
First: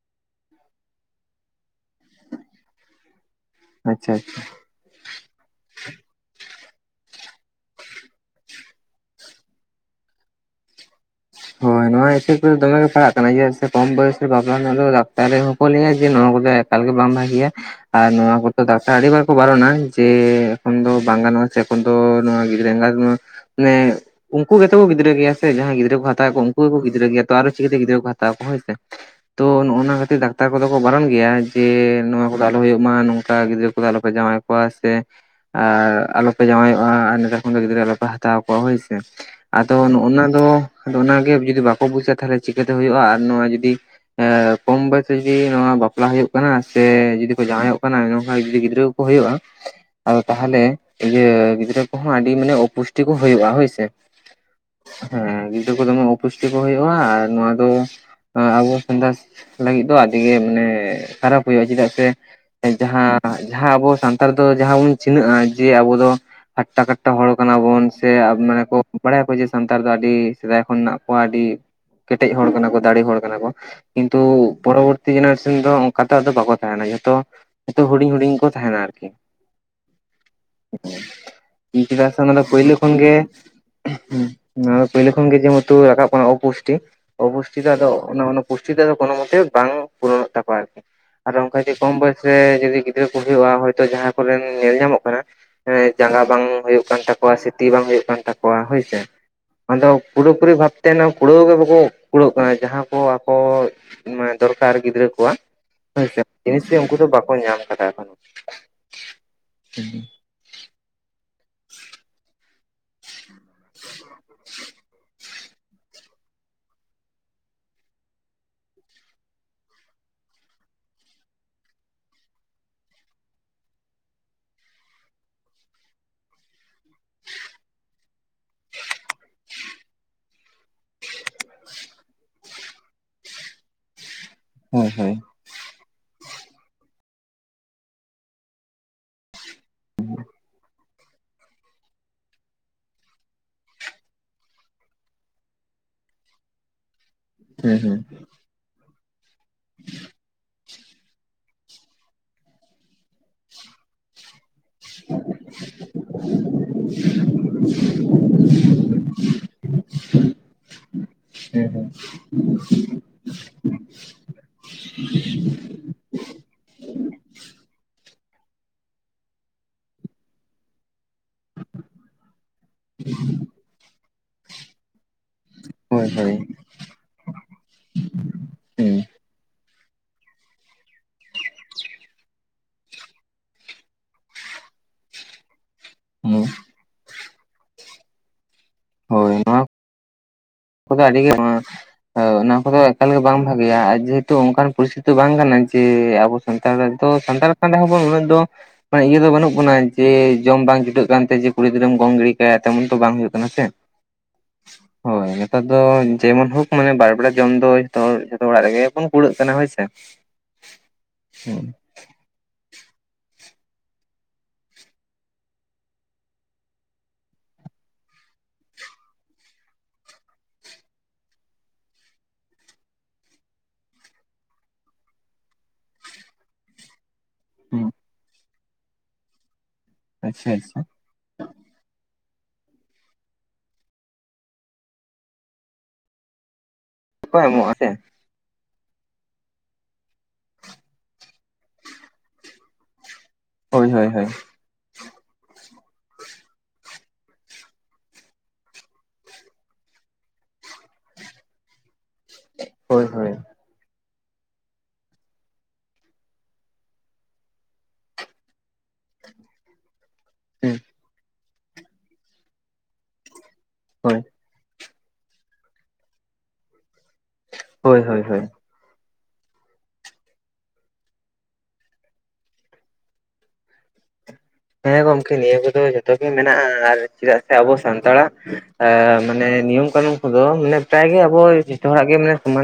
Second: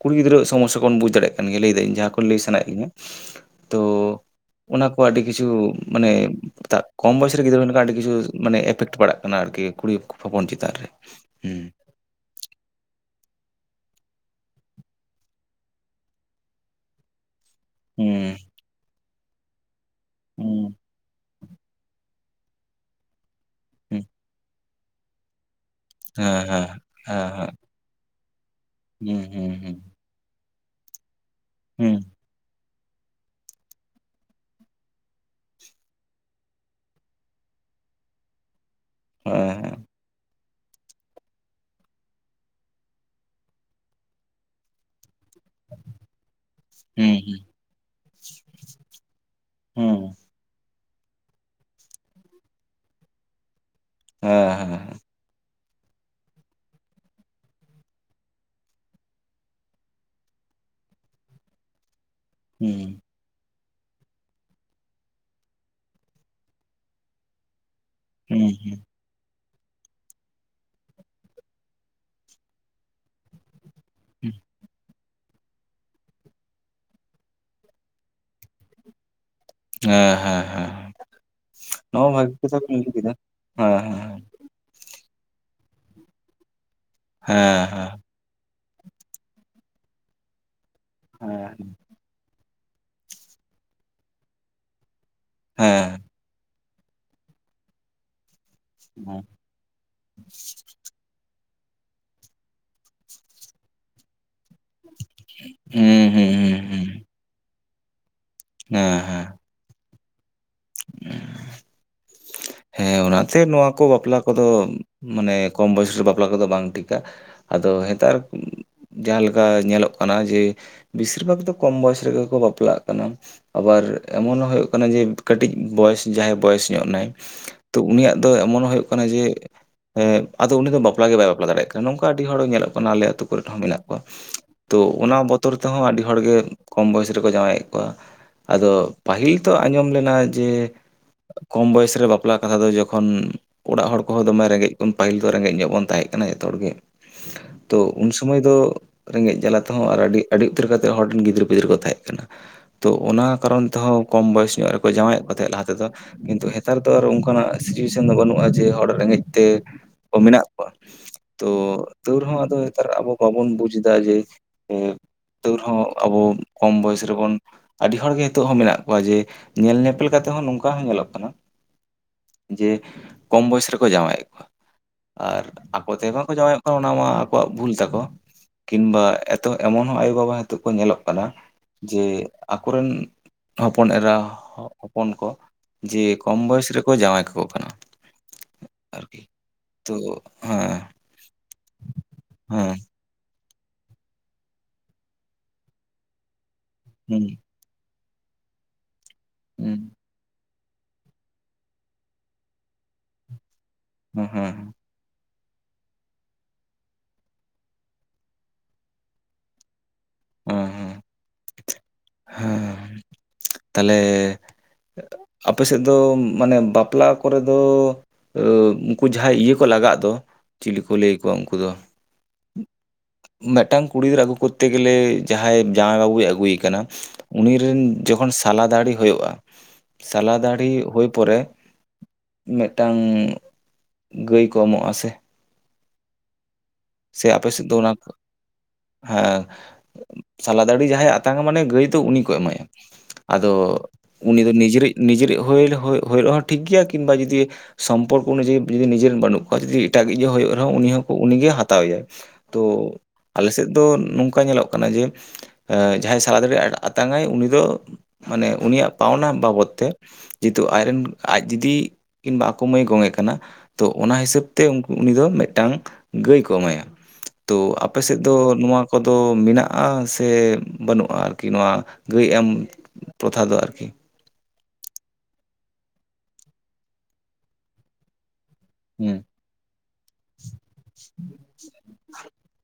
ᱠᱩᱲᱤ ᱜᱤᱫᱽᱨᱟᱹ ᱥᱚᱢᱚᱥᱟ ᱵᱳᱱ ᱵᱩᱡ ᱫᱟᱲᱮᱭᱟᱜ ᱜᱮᱭᱟ ᱞᱟᱹᱭᱟᱹᱧ ᱡᱟᱦᱟᱸ ᱠᱚ ᱞᱟᱹᱭ ᱥᱟᱱᱟᱭᱮᱫ ᱢᱤᱭᱟ ᱾ ᱟᱪᱷᱟ ᱟᱪᱷᱟ ᱾ ᱚᱱᱟ ᱠᱚ ᱟᱹᱰᱤ ᱠᱤᱪᱷᱩ ᱢᱟᱱᱮ ᱾ ᱠᱚᱢ ᱵᱚᱭᱚᱥ ᱨᱮ ᱜᱤᱫᱽᱨᱟᱹ ᱦᱩᱭ ᱞᱮᱠᱷᱟᱱ ᱟᱹᱰᱤ ᱠᱤᱪᱷᱩ ᱢᱟᱱᱮ ᱮᱯᱷᱮᱠᱴ ᱯᱟᱲᱟᱜ ᱠᱟᱱᱟ ᱟᱨᱠᱤ ᱠᱩᱲᱤ ᱦᱚᱯᱚᱱ ᱪᱮᱛᱟᱱ ᱨᱮ ᱾ ᱦᱳᱭ ᱱᱚᱣᱟ ᱮᱯᱷᱮᱠᱴ ᱵᱟ ᱫᱚᱢᱮ ᱜᱮ ᱯᱟᱲᱦᱟᱜ ᱠᱟᱱᱟ ᱡᱮᱫᱟᱜ ᱥᱮ ᱠᱚᱢ ᱵᱚᱭᱚᱥ ᱨᱮ ᱵᱟᱯᱞᱟ ᱫᱚ ᱰᱟᱠᱛᱟᱨᱤ ᱦᱚᱸᱠᱚ ᱞᱮᱭᱟ ᱡᱮ ᱱᱚᱣᱟ ᱠᱚᱫᱚ ᱮᱠᱟᱞ ᱜᱮ ᱵᱟᱝ ᱵᱷᱟᱜᱮᱭᱟ ᱾ ᱟᱨ ᱱᱚᱣᱟ ᱦᱩᱸ ᱠᱚᱫᱚ ᱰᱟᱠᱛᱟᱨ ᱟᱹᱰᱤᱵᱟᱨ ᱠᱚ ᱵᱟᱨᱚᱱᱟ ᱡᱮ ᱦᱩᱸ ᱮᱠᱷᱚᱱ ᱫᱚ ᱵᱟᱝ ᱜᱟᱱᱚᱜᱼᱟ ᱾ ᱮᱠᱷᱚᱱ ᱜᱤᱫᱽᱨᱟᱹ ᱮᱸᱜᱟᱛ ᱢᱟᱱᱮ ᱦᱩᱸ ᱩᱱᱠᱩ ᱜᱮᱛᱚ ᱠᱚ ᱜᱤᱫᱽᱨᱟᱹ ᱜᱮᱭᱟ ᱥᱮ ᱡᱟᱦᱟᱸᱭ ᱜᱤᱫᱽᱨᱟᱹ ᱦᱟᱛᱟᱣ ᱠᱚᱣᱟ ᱦᱮᱸ ᱩᱱᱠᱩ ᱜᱮᱠᱚ ᱜᱽᱤᱫᱨᱟᱹᱜᱮᱭᱟ ᱛᱚ ᱟᱨ ᱦᱮᱸ ᱪᱤᱠᱟᱹᱛᱮ ᱜᱽᱤᱫᱨᱟᱹ ᱠᱚ ᱦᱟᱛᱟᱣ ᱠᱚᱣᱟ ᱦᱮᱸᱥᱮ ᱦᱮᱸ ᱦᱮᱸ ᱦᱩᱸ ᱛᱚ ᱦᱩᱸ ᱱᱚᱜ-ᱱᱟ ᱠᱷᱛᱤᱨ ᱠᱟᱛᱟ ᱠᱚᱫᱚ ᱠᱚ ᱵᱟᱨᱚᱱ ᱜᱮᱭᱟ ᱡᱮ ᱦᱩᱸ ᱱᱚᱣᱟ ᱠᱚᱫᱚ ᱟᱞᱚ ᱦᱩᱭᱩᱜ ᱢᱟ ᱱᱚᱝᱠᱟ ᱜᱤᱫᱽᱨᱟᱹ ᱠᱚᱫᱚ ᱟᱞᱚᱯᱮ ᱡᱟᱶᱟᱭ ᱠᱚᱣᱟ ᱥᱮ ᱟᱨ ᱟᱞᱚᱯᱮ ᱡᱟᱶᱟᱭᱚᱜ-ᱟ ᱟᱨ ᱱᱮᱛᱟᱨ ᱠᱷᱚᱱ ᱫᱚ ᱜᱤᱫᱽᱨᱟᱹ ᱟᱞᱚᱯᱮ ᱦᱟᱛᱟᱣ ᱠᱚᱣᱟ ᱦᱳᱭ ᱦᱩᱸ ᱦᱮᱸ ᱟᱫᱚ ᱦᱮᱸ ᱱᱚᱜ-ᱚᱱᱟ ᱫᱚ ᱟᱫᱚ ᱚᱱᱟᱜᱮ ᱡᱩᱫᱤ ᱵᱟᱠᱚ ᱵᱩᱡᱟ ᱛᱟᱦᱚᱞᱮ ᱪᱤᱠᱟᱹᱛᱮ ᱦᱩᱭᱩᱜ-ᱟ ᱟᱨ ᱱᱚᱣᱟ ᱡᱩᱫᱤ ᱮ ᱠᱚᱢ ᱵᱮᱥ ᱡᱩᱫᱤ ᱱᱚᱣᱟ ᱵᱟᱯᱞᱟ ᱦᱩᱭᱩᱜ ᱠᱟᱱᱟ ᱥᱮ ᱦᱩᱸ ᱡᱩᱫᱤ ᱠᱚ ᱦᱩᱸ ᱡᱟᱶᱟᱭ ᱦᱩᱭᱩᱜ ᱠᱟᱱᱟᱝᱠᱷᱟᱱ ᱡᱩᱫᱤ ᱜᱤᱫᱽᱨᱟᱹ ᱠᱚ ᱦᱩᱭᱩᱜᱼᱟ ᱾ ᱦᱩᱸ ᱟᱫᱚ ᱛᱟᱦᱚᱞᱮ ᱤᱭᱟᱹ ᱜᱤᱫᱽᱨᱟᱹ ᱠᱚᱦᱚᱸ ᱟᱹᱰᱤ ᱢᱟᱱᱮ ᱚᱯᱩᱥᱴᱤ ᱠᱚ ᱦᱩᱭᱩᱜ-ᱟ ᱦᱳᱭᱥᱮ ᱾ ᱦᱮᱸ ᱜᱤᱫᱽᱨᱟᱹ ᱠᱚ ᱫᱚᱢᱮ ᱚᱯᱩᱥᱴᱤ ᱠᱚ ᱦᱩᱭᱩᱜ-ᱟ ᱟᱨ ᱱᱚᱣᱟ ᱫᱚ ᱟᱵᱚ ᱥᱟᱸᱫᱟᱥ ᱞᱟᱹᱜᱤᱫ ᱫᱚ ᱟᱹᱰᱤ ᱜᱮ ᱢᱟᱱᱮ ᱠᱷᱟᱨᱟᱯ ᱦᱩᱭᱩᱜ-ᱟ ᱪᱮᱫᱟᱜ ᱥᱮ ᱦᱩᱸ ᱡᱟᱦᱟᱸ ᱡᱟᱦᱟᱸ ᱟᱵᱚ ᱥᱟᱱᱛᱟᱲ ᱫᱚ ᱡᱟᱦᱟᱸ ᱵᱚᱱ ᱪᱤᱱᱦᱹᱟᱹᱜ-ᱟ ᱡᱮ ᱟᱵᱚ ᱫᱚ ᱟᱴᱴᱟ ᱠᱟᱴᱴᱟ ᱦᱚᱲ ᱠᱟᱱᱟ ᱵᱚᱱ ᱾ ᱥᱮ ᱦᱩᱸ ᱢᱟᱱᱮ ᱠᱚ ᱦᱩᱸ ᱵᱟᱲᱟᱭᱟᱠᱚ ᱡᱮ ᱥᱟᱱᱛᱟᱲ ᱫᱚ ᱟᱹᱰᱤ ᱥᱮᱫᱟᱭ ᱠᱷᱚᱱ ᱦᱱᱟᱜ ᱠᱚᱣᱟ ᱟᱹᱰᱤ ᱠᱮᱴᱮᱡ ᱦᱚᱲ ᱠᱟᱱᱟ ᱠᱚ ᱫᱟᱲᱮ ᱦᱚᱲ ᱠᱟᱱᱟ ᱠᱚ ᱠᱤᱱᱛᱩ ᱯᱚᱨᱚᱵᱚᱨᱛᱤ ᱡᱮᱱᱟᱨᱮᱥᱚᱱ ᱫᱚ ᱚᱱᱠᱟ ᱛᱚ ᱵᱟᱠᱚ ᱛᱟᱦᱮᱱᱟ ᱡᱷᱚᱛᱚ ᱡᱚᱛᱚ ᱦᱩᱰᱤᱧ ᱦᱩᱰᱤᱧ ᱠᱚ ᱛᱟᱦᱮᱱᱟ ᱟᱨᱠᱤ ᱾ ᱦᱮᱸ ᱦᱮᱸ ᱦᱮᱸ ᱱᱚᱣᱟ ᱪᱮᱫᱟᱜ ᱥᱮ ᱵᱷᱟᱜᱤ ᱚᱱᱟᱫᱚ ᱠᱟᱛᱷᱟ ᱯᱳᱭᱞᱳ ᱵᱮᱱ ᱞᱟᱹᱭ ᱠᱷᱚᱱ ᱠᱮᱫᱟ ᱜᱮ ᱦᱮᱸ ᱯᱳᱭᱞᱳ ᱠᱷᱚᱱ ᱜᱮ ᱡᱮᱦᱮᱛᱩ ᱨᱟᱠᱟᱵ ᱠᱟᱱᱟ ᱚᱯᱩᱥᱴᱤ ᱚᱯᱩᱥᱴᱤ ᱦᱮᱸ ᱫᱚ ᱟᱫᱚ ᱯᱩᱥᱴᱤ ᱫᱚ ᱠᱳᱱᱳ ᱢᱚᱛᱮ ᱵᱟᱝ ᱯᱩᱨᱚᱱᱚᱜ ᱛᱟᱠᱚᱣᱟ ᱟᱨᱠᱤ ᱟᱨ ᱦᱮᱸ ᱚᱱᱠᱟ ᱠᱚᱢ ᱵᱚᱭᱚᱥ ᱥᱮ ᱡᱩᱫᱤ ᱜᱤᱫᱽᱨᱟᱹ ᱠᱚ ᱦᱩᱭᱩᱜ-ᱟ ᱦᱚᱭᱛᱚ ᱡᱟᱦᱟᱸ ᱠᱚᱨᱮᱱ ᱧᱮᱞ ᱧᱟᱢᱚᱜ ᱠᱟᱱᱟ ᱾ ᱦᱮᱸ ᱡᱟᱸᱜᱟ ᱵᱟᱝ ᱦᱩᱭᱩᱜ ᱠᱟᱱ ᱛᱟᱠᱚᱣᱟ ᱥᱮ ᱛᱤ ᱵᱟᱝ ᱦᱩᱭᱩᱜ ᱠᱟᱱ ᱛᱟᱠᱚᱣᱟ ᱦᱳᱭᱥᱮ ᱟᱫᱚ ᱯᱩᱨᱟᱹᱯᱩᱨᱩᱨᱤ ᱵᱷᱟᱵ ᱛᱮᱱ ᱠᱩᱲᱟᱹᱣ ᱜᱮ ᱵᱟᱠᱚ ᱠᱩᱲᱟᱹᱜ ᱠᱟᱱᱟ ᱡᱟᱦᱟᱸ ᱠᱚ ᱟᱠᱚ ᱫᱚᱨᱠᱟᱨ ᱜᱤᱫᱽᱨᱟᱹ ᱠᱚ ᱠᱳᱣᱟ ᱦᱩᱸ ᱦᱩᱸ ᱦᱚᱥᱮ ᱦᱩᱸ ᱡᱤᱱᱤᱥ ᱜᱮ ᱦᱩᱸ ᱩᱱᱠᱩ ᱫᱚ ᱵᱟᱠᱚ ᱧᱟᱢ ᱟᱠᱟᱫᱟ ᱾ ᱦᱮᱸ ᱦᱮᱸ ᱾ [inaudible] [inaudible] [unintelligible] ᱦᱮᱸ ᱚᱱᱟᱛᱮ ᱱᱚᱣᱟ ᱠᱚ ᱵᱟᱯᱞᱟ ᱠᱚᱫᱚ ᱢᱟᱱᱮ ᱠᱚᱢ ᱵᱚᱭᱚᱥᱨᱮ ᱵᱟᱯᱞᱟ ᱠᱚᱫᱚ ᱵᱟᱝ ᱴᱷᱤᱠᱟ ᱾ ᱟᱫᱚ ᱱᱮᱛᱟᱨ ᱾ ᱡᱟᱦᱟᱸ ᱞᱮᱠᱟ ᱧᱮᱞᱚᱜ ᱠᱟᱱᱟ ᱡᱮ ᱵᱮᱥᱤᱨ ᱵᱷᱟᱜᱽ ᱫᱚ ᱠᱚᱢ ᱵᱚᱭᱚᱥ ᱨᱮᱜᱮ ᱠᱚ ᱵᱟᱯᱞᱟᱜ ᱠᱟᱱᱟ ᱾ ᱟᱵᱟᱨ ᱮᱢᱚᱱ ᱦᱚᱸ ᱦᱩᱭᱩᱜ ᱠᱟᱱᱟ ᱡᱮ ᱠᱟᱹᱴᱤᱡ ᱵᱚᱭᱚᱥ ᱡᱟᱦᱟᱸᱭ ᱵᱚᱭᱚᱥ ᱧᱚᱜ ᱱᱟᱭ ᱛᱚ ᱩᱱᱤᱭᱟᱜ ᱫᱚ ᱮᱢᱚᱱ ᱦᱩᱭᱩᱜ ᱠᱟᱱᱟ ᱡᱮ ᱦᱮᱸ ᱟᱫᱚ ᱩᱱᱤ ᱫᱚ ᱵᱟᱯᱞᱟ ᱜᱮ ᱵᱟᱭ ᱵᱟᱯᱞᱟ ᱫᱟᱲᱮᱭᱟᱜ ᱠᱟᱱᱟ᱾ ᱱᱚᱝᱠᱟ ᱟᱹᱰᱤ ᱦᱚᱲ ᱧᱮᱞᱚᱜ ᱠᱟᱱᱟ ᱟᱞᱮ ᱟᱹᱛᱩ ᱠᱚᱨᱮ ᱦᱚᱸ ᱢᱮᱱᱟᱜ ᱠᱚᱣᱟ᱾ ᱛᱚ ᱚᱱᱟ ᱵᱚᱛᱚᱨ ᱛᱮᱦᱚᱸ ᱟᱹᱰᱤ ᱦᱚᱲᱜᱮ ᱠᱚᱢ ᱵᱚᱭᱚᱥ ᱨᱮᱠᱚ ᱡᱟᱶᱟᱭᱮᱫ ᱠᱚᱣᱟ᱾ ᱟᱫᱚ ᱯᱟᱹᱦᱤᱞ ᱛᱚ ᱟᱸᱡᱚᱢ ᱞᱮᱱᱟ ᱡᱮ ᱠᱚᱢ ᱵᱚᱭᱚᱥ ᱨᱮ ᱵᱟᱯᱞᱟ ᱠᱟᱛᱷᱟ ᱫᱚ ᱡᱚᱠᱷᱚᱱ ᱚᱲᱟᱜ ᱦᱚᱲ ᱠᱚᱦᱚᱸ ᱫᱚᱢᱮ ᱨᱮᱸᱜᱮᱡ ᱵᱚᱱ ᱯᱟᱹᱦᱤᱞ ᱫᱚ ᱨᱮᱸᱜᱮᱡ ᱧᱚᱜ ᱵᱚᱱ ᱛᱟᱦᱮᱸ ᱠᱟᱱᱟ ᱡᱚᱛᱚ ᱦᱚᱲ ᱜᱮ᱾ ᱛᱚ ᱩᱱ ᱥᱚ ᱥᱚᱢᱚᱭ ᱫᱚ ᱨᱮᱸᱜᱮᱡ ᱡᱟᱞᱟ ᱛᱮᱦᱚᱸ ᱟᱨ ᱟᱹᱰᱤ ᱟᱹᱰᱤ ᱩᱛᱟᱹᱨ ᱠᱟᱛᱮᱫ ᱦᱚᱲ ᱨᱮᱱ ᱜᱤᱫᱽᱨᱟᱹ ᱯᱤᱫᱽᱨᱟᱹᱨᱟᱹ ᱠᱚ ᱛᱟᱦᱮᱸᱜ ᱠᱟᱱᱟ᱾ ᱛᱚ ᱚᱱᱟ ᱠᱟᱨᱚᱱ ᱛᱮᱦᱚᱸ ᱠᱚᱢ ᱵᱚᱭᱚᱥ ᱧᱚᱜ ᱨᱮᱠᱚ ᱡᱟᱶᱟᱭᱮᱫ ᱠᱚ ᱛᱟᱦᱮᱸᱫ ᱞᱟᱦᱟ ᱛᱮᱫᱚ᱾ ᱠᱤᱱᱛᱩ ᱦᱮ ᱛᱟᱨ ᱫᱚ ᱟᱨ ᱚᱱᱠᱟᱱᱟᱜ ᱥᱤᱪᱩᱭᱮᱥᱚᱱ ᱫᱚ ᱵᱟᱹᱱᱩᱜ-ᱟ ᱡᱮ ᱦᱚᱲ ᱨᱮᱸᱜᱮᱡ ᱛᱮ ᱢᱮᱱᱟᱜ ᱠᱚᱣᱟ᱾ ᱛᱚ ᱛᱚᱣ ᱨᱮᱦᱚᱸ ᱟᱫᱚ ᱱᱮᱛᱟᱨ ᱟᱵᱚ ᱵᱟᱵᱚᱱ ᱵᱩᱡ ᱮᱫᱟ ᱡᱮ ᱮᱸ ᱛᱟᱹᱣ ᱨᱮᱦᱚᱸ ᱟᱵᱚ ᱠᱚᱢ ᱵᱚᱭᱚᱥ ᱨᱮᱵᱚᱱ ᱟᱹᱰᱤ ᱡᱚᱛᱚ ᱦᱚᱲ ᱜᱮ ᱱᱤᱛᱚᱜ ᱦᱚᱸ ᱢᱮᱱᱟᱜ ᱠᱚᱣᱟ ᱡᱮ ᱧᱮᱞ ᱧᱮᱯᱮᱞ ᱠᱟᱛᱮᱜ ᱦᱚᱸ ᱱᱚᱝᱠᱟ ᱦᱚᱸ ᱧᱮᱞᱚᱜ ᱠᱟᱱᱟ ᱡᱮ ᱠᱚᱢ ᱵᱚᱭᱚᱥ ᱨᱮᱠᱚ ᱡᱟᱶᱟᱭᱮᱫ ᱠᱚᱣᱟ᱾ ᱟᱨ ᱟᱠᱚᱛᱮ ᱦᱳᱭ ᱦᱳᱭ ᱦᱩᱸ ᱦᱩᱸ ᱦᱩᱸ ᱦᱩᱸ ᱦᱳᱭ ᱵᱟᱝᱠᱚ ᱦᱳᱭ ᱡᱟᱶᱟᱭᱚᱜ ᱠᱟᱱᱟ ᱚᱱᱟ ᱢᱟ ᱟᱠᱚᱣᱟᱜ ᱵᱷᱩᱞ ᱛᱟᱠᱚ᱾ ᱦᱩᱸ ᱠᱤᱢᱵᱟ ᱮᱛᱚ ᱮᱢᱚᱱ ᱦᱚᱸ ᱟᱭᱚ ᱵᱟᱵᱟ ᱦᱤᱛᱚᱜ ᱠᱚ ᱧᱮᱞᱚᱜ ᱠᱟᱱᱟ ᱡᱮ ᱟᱠᱚᱨᱤᱱ ᱦᱚᱯᱚᱱ ᱮᱨᱟ ᱦᱚᱯᱚᱱ ᱠᱚ ᱡᱮ ᱠᱚᱢ ᱵᱚᱭᱮᱥ ᱨᱮᱠᱚ ᱡᱟᱶᱟᱭ ᱠᱟᱠᱚ ᱠᱟᱱᱟ᱾ ᱟᱨᱠᱤ ᱦᱚᱭ ᱱᱚᱣᱟ ᱛᱚ ᱦᱮᱸ ᱠᱚᱫᱚ ᱟᱹᱰᱤ ᱜᱮ ᱱᱚᱣᱟ ᱦᱚᱭ ᱚᱱᱟ ᱦᱮᱸ ᱠᱚᱫᱚ ᱮᱠᱟᱞᱜᱮ ᱵᱟᱝ ᱵᱷᱟᱹᱜᱤᱭᱟ ᱟᱨ ᱡᱮᱦᱮᱛᱩ ᱚᱱᱠᱟᱱ ᱯᱚᱨᱤᱥᱛᱷᱤᱛᱤ ᱫᱚ ᱵᱟᱝ ᱠᱟᱱᱟ ᱡᱮ ᱟᱵᱚ ᱥᱟᱱᱛᱟᱲ ᱛᱚ ᱦᱩᱸ ᱥᱟᱱᱛᱟᱲ ᱠᱟᱱ ᱨᱮᱦᱚᱸ ᱵᱚᱱ ᱩᱱᱟᱹᱜ ᱫᱚ ᱢᱟᱱᱮ ᱤᱭᱟᱹ ᱫᱚ ᱵᱟᱹᱱᱩᱜ ᱵᱚᱱᱟ ᱦᱩᱸ ᱡᱮ ᱡᱚᱢ ᱵᱟᱝ ᱡᱩᱛᱩᱟᱹᱜ ᱠᱟᱱ ᱛᱮ ᱡᱮ ᱠᱩᱲᱤ ᱜᱤᱫᱽᱨᱟᱹᱢ ᱜᱚᱝ ᱜᱤᱰᱤ ᱠᱟᱭᱟ ᱛᱮᱢᱚᱱ ᱛᱚ ᱵᱟᱝ ᱦᱩᱭᱩᱜᱭ ᱠᱟᱱᱟ ᱥᱮ᱾ ᱦᱩᱸ ᱦᱮᱸ ᱾ ᱦᱚᱭ ᱱᱮᱛᱟᱨ ᱫᱚ ᱡᱮᱢᱚᱱ ᱦᱳᱠ ᱢᱟᱱᱮ ᱵᱟᱨ ᱵᱮᱲᱟ ᱡᱚᱢ ᱫᱚ ᱡᱚᱛᱚ ᱦᱚᱲ ᱡᱷᱚᱛᱚ ᱚᱲᱟᱜ ᱨᱮᱜᱮ ᱵᱚᱱ ᱠᱩᱲᱟᱹᱜ ᱠᱟᱱᱟ ᱦᱚᱭ ᱥᱮ᱾ ᱦᱮᱸ ᱦᱩᱸ᱾ [unintelligible] ᱦᱮᱸ ᱛᱟᱦᱚᱞᱮ ᱟᱯᱮ ᱥᱮᱫ ᱫᱚ ᱢᱟᱱᱮ ᱵᱟᱯᱞᱟ ᱠᱚᱨᱮ ᱫᱚ ᱩᱱᱠᱩ ᱡᱟᱦᱟᱸᱭ ᱤᱭᱟᱹ ᱠᱚ ᱞᱟᱜᱟᱜ ᱫᱚ, ᱪᱤᱞᱤ ᱠᱚ ᱞᱟᱹᱭ ᱟᱠᱚᱣᱟ ᱩᱱᱠᱩ ᱫᱚ? ᱢᱮᱫᱴᱟᱝ ᱠᱩᱲᱤ ᱜᱤᱫᱽᱨᱟᱹ ᱟᱜᱩ ᱠᱚᱨᱛᱮ ᱜᱮᱞᱮ ᱡᱟᱦᱟᱸᱭ ᱡᱟᱶᱟᱭ ᱵᱟᱹᱵᱩᱭ ᱟᱹᱜᱩᱭᱮ ᱠᱟᱱᱟ᱾ ᱩᱱᱤ ᱨᱤᱱ ᱡᱚᱠᱷᱚᱱ ᱥᱟᱞᱟ ᱫᱟᱲᱦᱤ ᱦᱩᱭᱩᱜ-ᱟ, ᱥᱟᱞᱟ ᱟᱪᱪᱷᱟ ᱫᱟᱲᱦᱤ ᱟᱪᱪᱷᱟ ᱦᱩᱭ ᱯᱚᱨᱮ ᱢᱤᱫᱴᱟᱝ ᱜᱟᱹᱭ ᱠᱚ ᱮᱢᱚᱜ-ᱟ ᱥᱮ᱾ ᱥᱮ ᱠᱚ ᱟᱯᱮ ᱥᱮᱫ ᱮᱢᱚᱜᱼᱟ ᱫᱚ ᱥᱮ ᱚᱱᱟ ᱦᱮᱸ ᱥᱟᱞᱟ ᱫᱟᱲᱦᱤ ᱡᱟᱦᱟᱸᱭᱮ ᱟᱛᱟᱝᱟ ᱢᱟᱱᱮ ᱜᱟᱹᱭ ᱫᱚ ᱩᱱᱤ ᱠᱚ ᱮᱢᱟᱭᱟ᱾ ᱟᱫᱚ ᱦᱳᱭ ᱦᱳᱭ ᱦᱳᱭ ᱩᱱᱤ ᱫᱚ ᱱᱤᱡᱮᱨᱤᱡ ᱱᱤᱡᱮᱨᱤᱡ ᱦᱩᱭ ᱦᱩᱭ ᱨᱮᱦᱚᱸ ᱴᱷᱤᱠ ᱜᱮᱭᱟ ᱠᱤᱝᱵᱟ ᱡᱩᱫᱤᱣ ᱥᱚᱢᱯᱚᱨᱠᱚ ᱚᱱᱩᱡᱟᱭᱤ ᱡᱩᱫᱤ ᱱᱤᱡᱮᱨ ᱨᱮᱱ ᱵᱟᱹᱱᱩᱜ ᱠᱚᱣᱟ, ᱡᱩᱫᱤ ᱮᱴᱟᱜᱤᱡ ᱦᱚ ᱦᱩᱭᱩᱜ ᱨᱮᱦᱚᱸ ᱩᱱᱤ ᱦᱚᱸᱠᱚ ᱩᱱᱤᱜᱮ ᱦᱟᱛ ᱛᱟᱣᱮᱭᱟᱭ᱾ ᱛᱚ ᱦᱳᱭ ᱦᱳᱭ ᱦᱳᱭ ᱟᱞᱮᱥᱮᱫ ᱫᱚ ᱱᱚᱝᱠᱟ ᱧᱮᱞᱚᱜ ᱠᱟᱱᱟ ᱡᱮ ᱮᱸ ᱡᱟᱦᱟᱸᱭ ᱥᱟᱞᱟ ᱫᱟᱲᱤ ᱟᱛᱟᱝ-ᱟᱭ ᱩᱱᱤ ᱫᱚ ᱢᱟᱱᱮ ᱩᱱᱤᱭᱟᱜ ᱯᱟᱣᱱᱟ ᱵᱟᱵᱚᱛ ᱛᱮ ᱡᱮᱦᱮᱛᱩ ᱟᱡᱨᱮᱱ ᱟᱡ ᱡᱩᱫᱤ ᱠᱤᱱᱵᱟ ᱟᱠᱚ ᱢᱟᱹᱭ ᱜᱚᱸᱜᱮ ᱠᱟᱱᱟ ᱛᱚ ᱚᱱᱟ ᱦᱳᱭ ᱦᱤᱥᱟᱹᱵ ᱛᱮ ᱩᱱᱤ ᱫᱚ ᱢᱤᱫᱴᱟᱝ ᱜᱟᱹᱭ ᱠᱚ ᱮᱢᱟᱭᱟ᱾ ᱛᱚ ᱦᱳᱭ ᱟᱯᱮᱥᱮᱫ ᱦᱳᱭ ᱫᱚ ᱦᱳᱭ ᱱᱚᱣᱟ ᱠᱚᱫᱚ ᱢᱮᱱᱟᱜ-ᱟ ᱥᱮ ᱵᱟᱹᱱᱩᱜ-ᱟ ᱟᱨᱠᱤ ᱱᱚᱣᱟ ᱜᱟᱹᱭ ᱮᱢ ᱯᱨᱚᱛᱷᱟ ᱫᱚ ᱟᱨᱠᱤ᱾ ᱦᱮᱸ ᱜᱚᱢᱠᱮ ᱱᱤᱭᱟᱹ ᱠᱚᱫᱚ ᱡᱚᱛᱚ ᱜᱮ ᱢᱮᱱᱟᱜ-ᱟ ᱟᱨ ᱪᱮᱫᱟᱜ ᱥᱮ ᱟᱵᱚ ᱥᱟᱱᱛᱟᱲᱟᱜ ᱟ ᱦᱩᱸ ᱢᱟᱱᱮ ᱱᱤᱭᱚᱢ ᱠᱟᱹᱱᱩᱱ ᱠᱚᱫᱚ ᱢᱟᱱᱮ ᱯᱨᱟᱭ ᱜᱮ ᱟᱵᱚ ᱡᱚᱛᱚ ᱦᱚᱲᱟᱜ ᱜᱮ ᱢᱟᱱᱮ ᱥᱚᱢᱟᱱ